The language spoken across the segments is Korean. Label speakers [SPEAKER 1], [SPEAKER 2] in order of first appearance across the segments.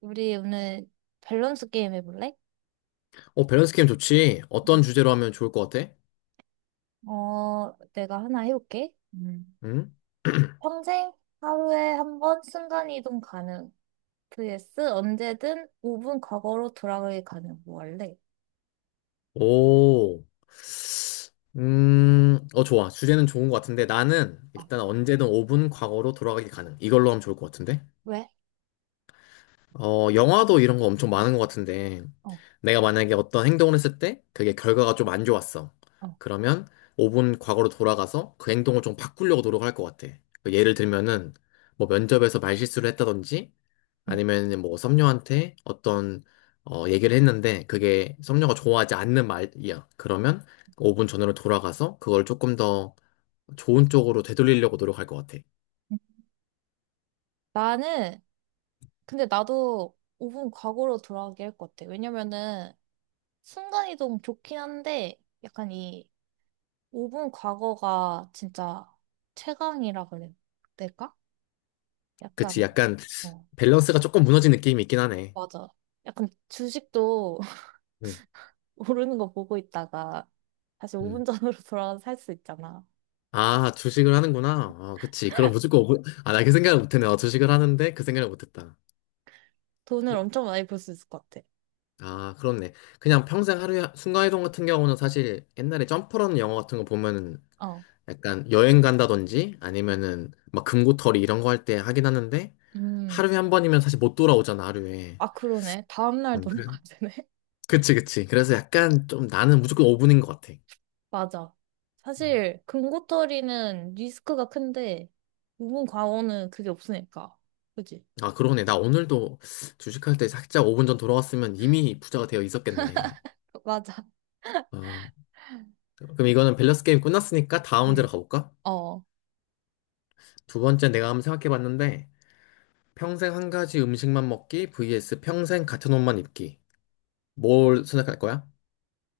[SPEAKER 1] 우리 오늘 밸런스 게임 해볼래?
[SPEAKER 2] 밸런스 게임 좋지. 어떤 주제로 하면 좋을 것 같아?
[SPEAKER 1] 내가 하나 해볼게. 음.
[SPEAKER 2] 응?
[SPEAKER 1] 평생 하루에 한 번 순간이동 가능. vs 언제든 5분 과거로 돌아가기 가능. 뭐 할래?
[SPEAKER 2] 오. 좋아. 주제는 좋은 것 같은데 나는
[SPEAKER 1] 어,
[SPEAKER 2] 일단 언제든 5분 과거로 돌아가기 가능. 이걸로 하면 좋을 것 같은데?
[SPEAKER 1] 왜?
[SPEAKER 2] 영화도 이런 거 엄청 많은 것 같은데
[SPEAKER 1] 어,
[SPEAKER 2] 내가 만약에 어떤 행동을 했을 때 그게 결과가 좀 안 좋았어.
[SPEAKER 1] 어.
[SPEAKER 2] 그러면 5분 과거로 돌아가서 그 행동을 좀 바꾸려고 노력할 것 같아. 그 예를 들면은 뭐 면접에서 말실수를 했다든지
[SPEAKER 1] 응.
[SPEAKER 2] 아니면 뭐 섭녀한테 어떤 얘기를 했는데 그게 섭녀가 좋아하지 않는 말이야. 그러면 5분 전으로 돌아가서 그걸 조금 더 좋은 쪽으로 되돌리려고 노력할 것 같아.
[SPEAKER 1] 응. 나는, 근데 나도 5분 과거로 돌아가게 할 것 같아. 왜냐면은 순간이동 좋긴 한데 약간 이 5분 과거가 진짜 최강이라 그래. 될까?
[SPEAKER 2] 그치,
[SPEAKER 1] 약간.
[SPEAKER 2] 약간
[SPEAKER 1] 어,
[SPEAKER 2] 밸런스가 조금 무너진 느낌이 있긴 하네.
[SPEAKER 1] 맞아. 약간 주식도
[SPEAKER 2] 음.
[SPEAKER 1] 오르는 거 보고 있다가 다시
[SPEAKER 2] 음.
[SPEAKER 1] 5분 전으로 돌아가서 살 수 있잖아.
[SPEAKER 2] 아, 주식을 하는구나. 아, 그치. 그럼 무조건 5분. 아, 나 그 생각을 못했네. 주식을 하는데 그 생각을 못했다.
[SPEAKER 1] 돈을 엄청 많이 벌 수 있을 것 같아.
[SPEAKER 2] 아, 그렇네. 그냥 평생 하루에 순간이동 같은 경우는 사실 옛날에 점프라는 영화 같은 거 보면은
[SPEAKER 1] 어.
[SPEAKER 2] 약간 여행 간다든지 아니면은 막 금고털이 이런 거 할 때 하긴 하는데
[SPEAKER 1] 음.
[SPEAKER 2] 하루에 한 번이면 사실 못 돌아오잖아, 하루에.
[SPEAKER 1] 아, 그러네. 다음날
[SPEAKER 2] 그래.
[SPEAKER 1] 돌아가야 되네.
[SPEAKER 2] 그치, 그치. 그래서 약간 좀 나는 무조건 5분인 것 같아.
[SPEAKER 1] 맞아.
[SPEAKER 2] 음.
[SPEAKER 1] 사실 금고털이는 리스크가 큰데 우분 과오는 그게 없으니까. 그지?
[SPEAKER 2] 아, 그러네. 나 오늘도 주식할 때 살짝 5분 전 돌아왔으면 이미 부자가 되어 있었겠네.
[SPEAKER 1] 맞아.
[SPEAKER 2] 어, 그럼 이거는 밸런스 게임 끝났으니까 다음 문제로
[SPEAKER 1] 음.
[SPEAKER 2] 가볼까?
[SPEAKER 1] 어.
[SPEAKER 2] 두 번째 내가 한번 생각해 봤는데 평생 한 가지 음식만 먹기 vs 평생 같은 옷만 입기. 뭘 선택할 거야?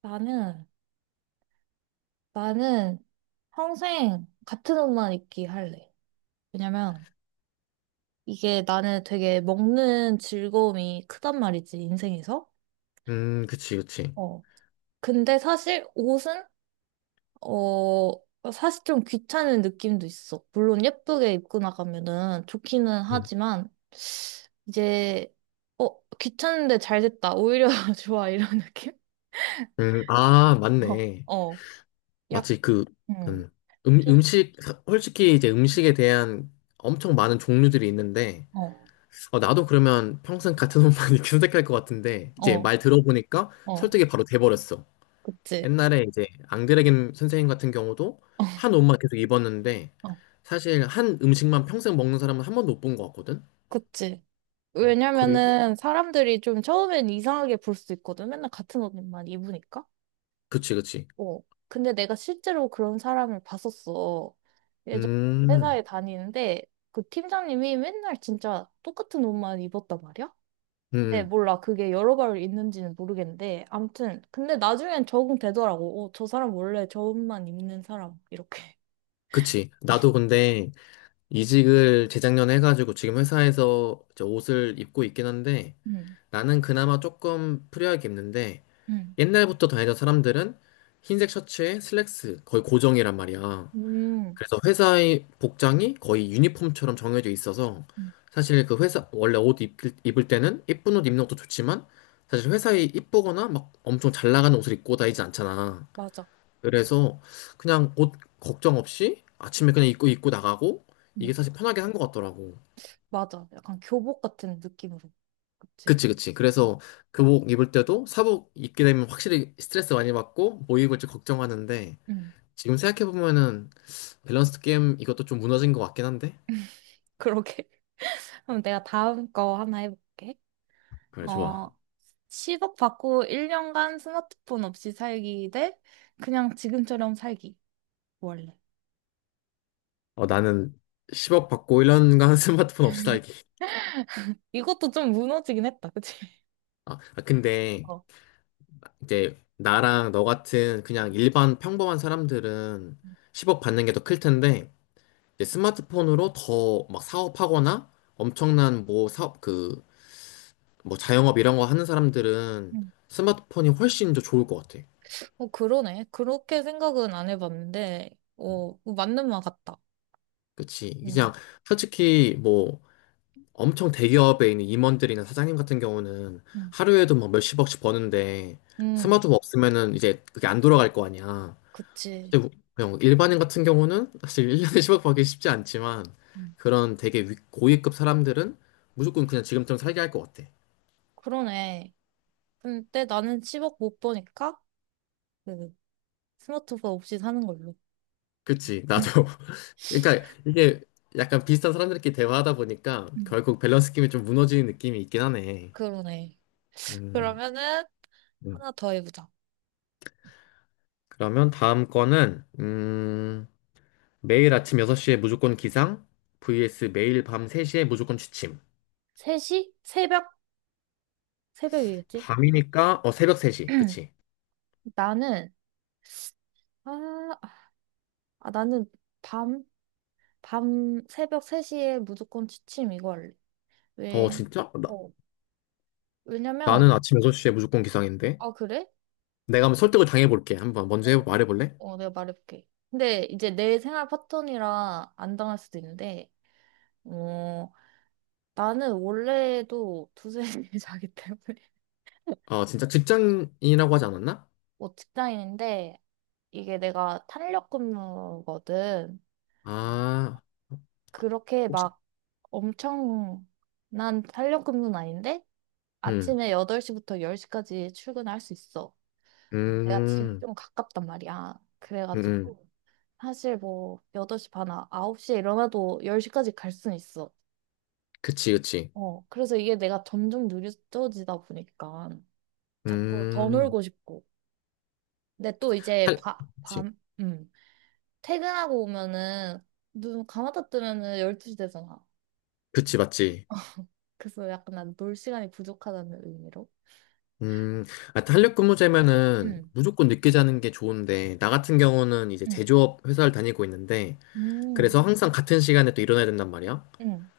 [SPEAKER 1] 나는 나는 평생 같은 옷만 입기 할래. 왜냐면 이게 나는 되게 먹는 즐거움이 크단 말이지, 인생에서.
[SPEAKER 2] 그치, 그치.
[SPEAKER 1] 어. 근데 사실 옷은, 어, 사실 좀 귀찮은 느낌도 있어. 물론 예쁘게 입고 나가면은 좋기는
[SPEAKER 2] 음.
[SPEAKER 1] 하지만, 이제, 귀찮은데 잘 됐다. 오히려 좋아. 이런 느낌?
[SPEAKER 2] 아,
[SPEAKER 1] 어,
[SPEAKER 2] 맞네.
[SPEAKER 1] 어. 약,
[SPEAKER 2] 마치 그,
[SPEAKER 1] 음.
[SPEAKER 2] 음,
[SPEAKER 1] 좀-
[SPEAKER 2] 음식, 솔직히 이제 음식에 대한 엄청 많은 종류들이 있는데,
[SPEAKER 1] 어,
[SPEAKER 2] 나도 그러면 평생 같은 옷만 이렇게 선택할 것 같은데, 이제
[SPEAKER 1] 어,
[SPEAKER 2] 말 들어보니까
[SPEAKER 1] 어.
[SPEAKER 2] 설득이 바로 돼버렸어.
[SPEAKER 1] 그치.
[SPEAKER 2] 옛날에 이제 앙드레겐 선생님 같은 경우도 한 옷만 계속 입었는데,
[SPEAKER 1] 어,
[SPEAKER 2] 사실 한 음식만 평생 먹는 사람은 한 번도 못 본 것 같거든?
[SPEAKER 1] 그치.
[SPEAKER 2] 그리고,
[SPEAKER 1] 왜냐면은 사람들이 좀 처음엔 이상하게 볼 수 있거든. 맨날 같은 옷만 입으니까.
[SPEAKER 2] 그치, 그치.
[SPEAKER 1] 어. 근데 내가 실제로 그런 사람을 봤었어. 예전
[SPEAKER 2] 음,
[SPEAKER 1] 회사에 다니는데 그 팀장님이 맨날 진짜 똑같은 옷만 입었단 말이야? 근데
[SPEAKER 2] 음,
[SPEAKER 1] 몰라. 그게 여러 벌 있는지는 모르겠는데. 아무튼. 근데 나중엔 적응되더라고. 저 사람 원래 저 옷만 입는 사람. 이렇게.
[SPEAKER 2] 그치. 나도 근데 이직을 재작년에 해가지고 지금 회사에서 이제 옷을 입고 있긴 한데
[SPEAKER 1] 음.
[SPEAKER 2] 나는 그나마 조금 프리하게 입는데
[SPEAKER 1] 음.
[SPEAKER 2] 옛날부터 다니던 사람들은 흰색 셔츠에 슬랙스 거의 고정이란 말이야.
[SPEAKER 1] 음.
[SPEAKER 2] 그래서 회사의 복장이 거의 유니폼처럼 정해져 있어서
[SPEAKER 1] 음.
[SPEAKER 2] 사실 그 회사 원래 입을 때는 예쁜 옷 입는 것도 좋지만 사실 회사에 이쁘거나 막 엄청 잘 나가는 옷을 입고 다니진 않잖아.
[SPEAKER 1] 맞아.
[SPEAKER 2] 그래서 그냥 옷 걱정 없이 아침에 그냥 입고 나가고
[SPEAKER 1] 음.
[SPEAKER 2] 이게 사실 편하게 한 것 같더라고.
[SPEAKER 1] 맞아. 약간 교복 같은 느낌으로. 그치?
[SPEAKER 2] 그치, 그치.
[SPEAKER 1] 응.
[SPEAKER 2] 그래서 교복 입을 때도 사복 입게 되면 확실히 스트레스 많이 받고 뭐 입을지 걱정하는데
[SPEAKER 1] 음,
[SPEAKER 2] 지금 생각해보면은 밸런스 게임 이것도 좀 무너진 것 같긴 한데.
[SPEAKER 1] 그러게. 그럼 내가 다음 거 하나 해볼게.
[SPEAKER 2] 그래, 좋아.
[SPEAKER 1] 어, 10억 받고 1년간 스마트폰 없이 살기 대 그냥 지금처럼 살기. 원래.
[SPEAKER 2] 나는 10억 받고 1년간 스마트폰 없이 살기.
[SPEAKER 1] 이것도 좀 무너지긴 했다, 그치?
[SPEAKER 2] 아, 아, 근데
[SPEAKER 1] 어.
[SPEAKER 2] 이제 나랑 너 같은 그냥 일반 평범한 사람들은 10억 받는 게 더 클 텐데 이제 스마트폰으로 더 막 사업하거나 엄청난 뭐 사업 그 뭐 자영업 이런 거 하는 사람들은
[SPEAKER 1] 음.
[SPEAKER 2] 스마트폰이 훨씬 더 좋을 것 같아.
[SPEAKER 1] 어, 그러네. 그렇게 생각은 안 해봤는데, 어, 맞는 말 같다.
[SPEAKER 2] 그치?
[SPEAKER 1] 음,
[SPEAKER 2] 그냥 솔직히 뭐 엄청 대기업에 있는 임원들이나 사장님 같은 경우는
[SPEAKER 1] 음,
[SPEAKER 2] 하루에도 막 몇십억씩 버는데
[SPEAKER 1] 음,
[SPEAKER 2] 스마트폰 없으면은 이제 그게 안 돌아갈 거 아니야.
[SPEAKER 1] 그치.
[SPEAKER 2] 근데 그냥 일반인 같은 경우는 사실 1년에 10억 받기 쉽지 않지만
[SPEAKER 1] 음,
[SPEAKER 2] 그런 되게 고위급 사람들은 무조건 그냥 지금처럼 살게 할 것 같아.
[SPEAKER 1] 그러네. 근데 나는 10억 못 버니까, 그, 스마트폰 없이 사는 걸로.
[SPEAKER 2] 그치?
[SPEAKER 1] 음.
[SPEAKER 2] 나도 그러니까 이게 약간 비슷한 사람들끼리 대화하다 보니까
[SPEAKER 1] 음.
[SPEAKER 2] 결국 밸런스 게임이 좀 무너지는 느낌이 있긴 하네.
[SPEAKER 1] 그러네.
[SPEAKER 2] 음,
[SPEAKER 1] 그러면은,
[SPEAKER 2] 음.
[SPEAKER 1] 하나 더 해보자.
[SPEAKER 2] 그러면 다음 거는 매일 아침 6시에 무조건 기상 vs 매일 밤 3시에 무조건 취침.
[SPEAKER 1] 3시? 새벽? 새벽이겠지?
[SPEAKER 2] 밤이니까 어 새벽 3시. 그치?
[SPEAKER 1] 나는, 아, 나는 밤, 새벽 3시에 무조건 취침 이거 할래.
[SPEAKER 2] 어
[SPEAKER 1] 왜, 음.
[SPEAKER 2] 진짜?
[SPEAKER 1] 어,
[SPEAKER 2] 나는
[SPEAKER 1] 왜냐면,
[SPEAKER 2] 아침 6시에 무조건 기상인데.
[SPEAKER 1] 아, 그래?
[SPEAKER 2] 내가 한번 설득을 당해볼게.
[SPEAKER 1] 어.
[SPEAKER 2] 말해볼래?
[SPEAKER 1] 내가 말해볼게. 근데 이제 내 생활 패턴이라 안 당할 수도 있는데, 어, 나는 원래도 2, 3시에 자기 때문에.
[SPEAKER 2] 어 진짜 직장인이라고 하지 않았나?
[SPEAKER 1] 뭐 직장인인데, 이게 내가 탄력 근무거든.
[SPEAKER 2] 아
[SPEAKER 1] 그렇게
[SPEAKER 2] 혹시
[SPEAKER 1] 막 엄청, 난 탄력근무는 아닌데,
[SPEAKER 2] 음,
[SPEAKER 1] 아침에 8시부터 10시까지 출근할 수 있어. 내가 집이
[SPEAKER 2] 음,
[SPEAKER 1] 좀 가깝단 말이야.
[SPEAKER 2] 음, 음.
[SPEAKER 1] 그래가지고, 사실 뭐, 8시 반, 홉시에 일어나도 10시까지 갈 순 있어.
[SPEAKER 2] 그치, 그치.
[SPEAKER 1] 그래서 이게 내가 점점 느려지다 보니까, 자꾸 더
[SPEAKER 2] 음,
[SPEAKER 1] 놀고 싶고. 근데 또 이제,
[SPEAKER 2] 할, 그치,
[SPEAKER 1] 퇴근하고 오면은, 눈 감았다 뜨면은 12시 되잖아.
[SPEAKER 2] 그치, 맞지.
[SPEAKER 1] 그래서 약간 난 놀 시간이 부족하다는 의미로.
[SPEAKER 2] 음, 아, 탄력 근무제면은
[SPEAKER 1] 응.
[SPEAKER 2] 무조건 늦게 자는 게 좋은데, 나 같은 경우는 이제
[SPEAKER 1] 응.
[SPEAKER 2] 제조업 회사를 다니고 있는데,
[SPEAKER 1] 음,
[SPEAKER 2] 그래서 항상 같은 시간에 또 일어나야 된단 말이야.
[SPEAKER 1] 음,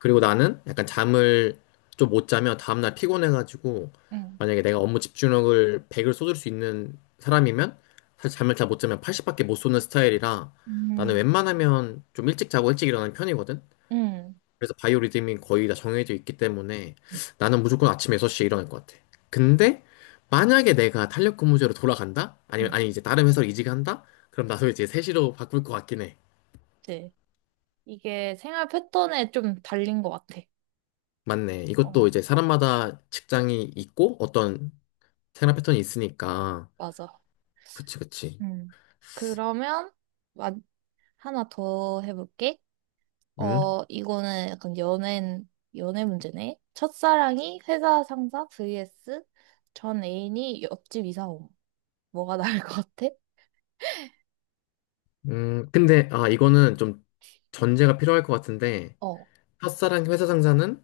[SPEAKER 2] 그리고 나는 약간 잠을 좀 못 자면 다음날 피곤해가지고,
[SPEAKER 1] 음,
[SPEAKER 2] 만약에 내가 업무 집중력을 100을 쏟을 수 있는 사람이면, 사실 잠을 잘 못 자면 80밖에 못 쏘는 스타일이라, 나는
[SPEAKER 1] 음,
[SPEAKER 2] 웬만하면 좀 일찍 자고 일찍 일어나는 편이거든.
[SPEAKER 1] 음,
[SPEAKER 2] 그래서 바이오 리듬이 거의 다 정해져 있기 때문에 나는 무조건 아침 6시에 일어날 것 같아. 근데 만약에 내가 탄력 근무제로 돌아간다?
[SPEAKER 1] 음.
[SPEAKER 2] 아니면 아니 이제 다른 회사로 이직한다? 그럼 나도 이제 3시로 바꿀 것 같긴 해.
[SPEAKER 1] 네. 이게 생활 패턴에 좀 달린 것 같아.
[SPEAKER 2] 맞네.
[SPEAKER 1] 어,
[SPEAKER 2] 이것도 이제 사람마다 직장이 있고 어떤 생활 패턴이 있으니까.
[SPEAKER 1] 맞아.
[SPEAKER 2] 그치, 그치.
[SPEAKER 1] 음, 그러면 마- 하나 더 해볼게.
[SPEAKER 2] 응?
[SPEAKER 1] 이거는 약간 연애 문제네. 첫사랑이 회사 상사 vs 전 애인이 옆집 이사옴. 뭐가 나을 것 같아?
[SPEAKER 2] 근데 아 이거는 좀 전제가 필요할 것 같은데
[SPEAKER 1] 어.
[SPEAKER 2] 첫사랑 회사 상사는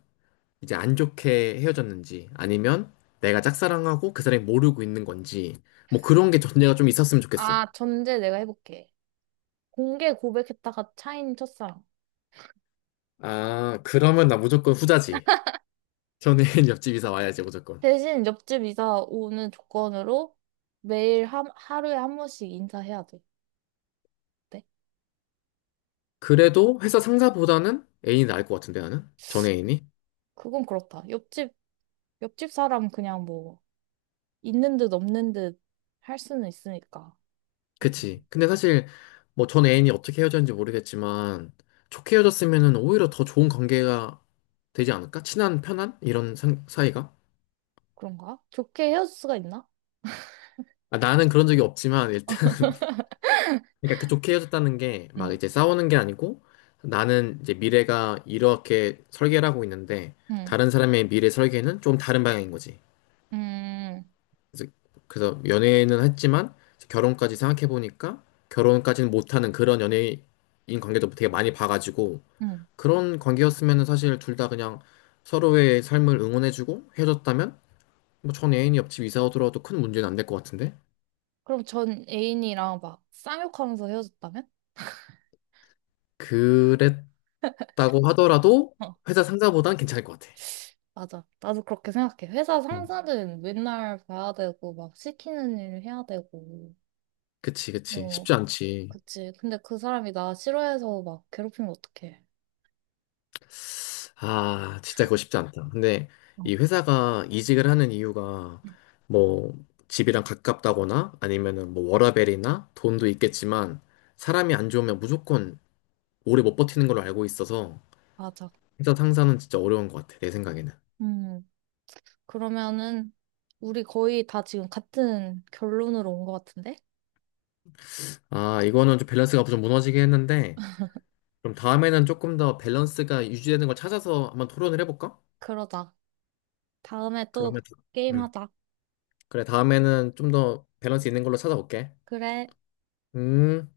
[SPEAKER 2] 이제 안 좋게 헤어졌는지 아니면 내가 짝사랑하고 그 사람이 모르고 있는 건지 뭐 그런 게 전제가 좀 있었으면 좋겠어.
[SPEAKER 1] 아, 전제 내가 해볼게. 공개 고백했다가 차인 첫사랑.
[SPEAKER 2] 아, 그러면 나 무조건 후자지. 전애인 옆집 이사 와야지 무조건.
[SPEAKER 1] 대신 옆집 이사 오는 조건으로 하루에 한 번씩 인사해야 돼. 네?
[SPEAKER 2] 그래도 회사 상사보다는 애인이 나을 것 같은데 나는? 전 애인이?
[SPEAKER 1] 그건 그렇다. 옆집 사람 그냥 뭐, 있는 듯 없는 듯 할 수는 있으니까. 그-
[SPEAKER 2] 그치. 근데 사실 뭐 전 애인이 어떻게 헤어졌는지 모르겠지만 좋게 헤어졌으면은 오히려 더 좋은 관계가 되지 않을까? 친한, 편한? 이런 사이가?
[SPEAKER 1] 그런가? 좋게 헤어질 수가 있나?
[SPEAKER 2] 아, 나는 그런 적이 없지만 일단 그러니까 그 좋게 헤어졌다는 게 막
[SPEAKER 1] 응,
[SPEAKER 2] 이제 싸우는 게 아니고 나는 이제 미래가 이렇게 설계를 하고 있는데
[SPEAKER 1] 응,
[SPEAKER 2] 다른 사람의 미래 설계는 좀 다른 방향인 거지.
[SPEAKER 1] 응,
[SPEAKER 2] 그래서, 그래서 연애는 했지만 결혼까지 생각해 보니까 결혼까지는 못하는 그런 연예인 관계도 되게 많이 봐가지고
[SPEAKER 1] 응.
[SPEAKER 2] 그런 관계였으면 사실 둘 다 그냥 서로의 삶을 응원해주고 헤어졌다면 뭐 전 애인이 옆집 이사 오더라도 큰 문제는 안 될 것 같은데
[SPEAKER 1] 그럼 전 애인이랑 막 쌍욕하면서 헤어졌다면?
[SPEAKER 2] 그랬다고 하더라도
[SPEAKER 1] 어,
[SPEAKER 2] 회사 상사보단 괜찮을 것 같아.
[SPEAKER 1] 맞아. 나도 그렇게 생각해. 회사 상사는 맨날 봐야 되고, 막 시키는 일 해야 되고.
[SPEAKER 2] 그치, 그치.
[SPEAKER 1] 어,
[SPEAKER 2] 쉽지 않지.
[SPEAKER 1] 그치. 근데 그 사람이 나 싫어해서 막 괴롭히면 어떡해.
[SPEAKER 2] 아, 진짜 그거 쉽지 않다. 근데
[SPEAKER 1] 어,
[SPEAKER 2] 이 회사가 이직을 하는 이유가 뭐 집이랑 가깝다거나 아니면은 뭐 워라밸이나 돈도 있겠지만 사람이 안 좋으면 무조건 오래 못 버티는 걸로 알고 있어서
[SPEAKER 1] 맞아.
[SPEAKER 2] 회사 상사는 진짜 어려운 것 같아, 내 생각에는.
[SPEAKER 1] 음, 그러면은 우리 거의 다 지금 같은 결론으로 온 것 같은데?
[SPEAKER 2] 아, 이거는 좀 밸런스가 좀 무너지긴 했는데 그럼 다음에는 조금 더 밸런스가 유지되는 걸 찾아서 한번 토론을 해볼까?
[SPEAKER 1] 그러자. 다음에 또
[SPEAKER 2] 그러면, 음.
[SPEAKER 1] 게임하자.
[SPEAKER 2] 그래, 다음에는 좀 더 밸런스 있는 걸로 찾아올게.
[SPEAKER 1] 그래.
[SPEAKER 2] 음.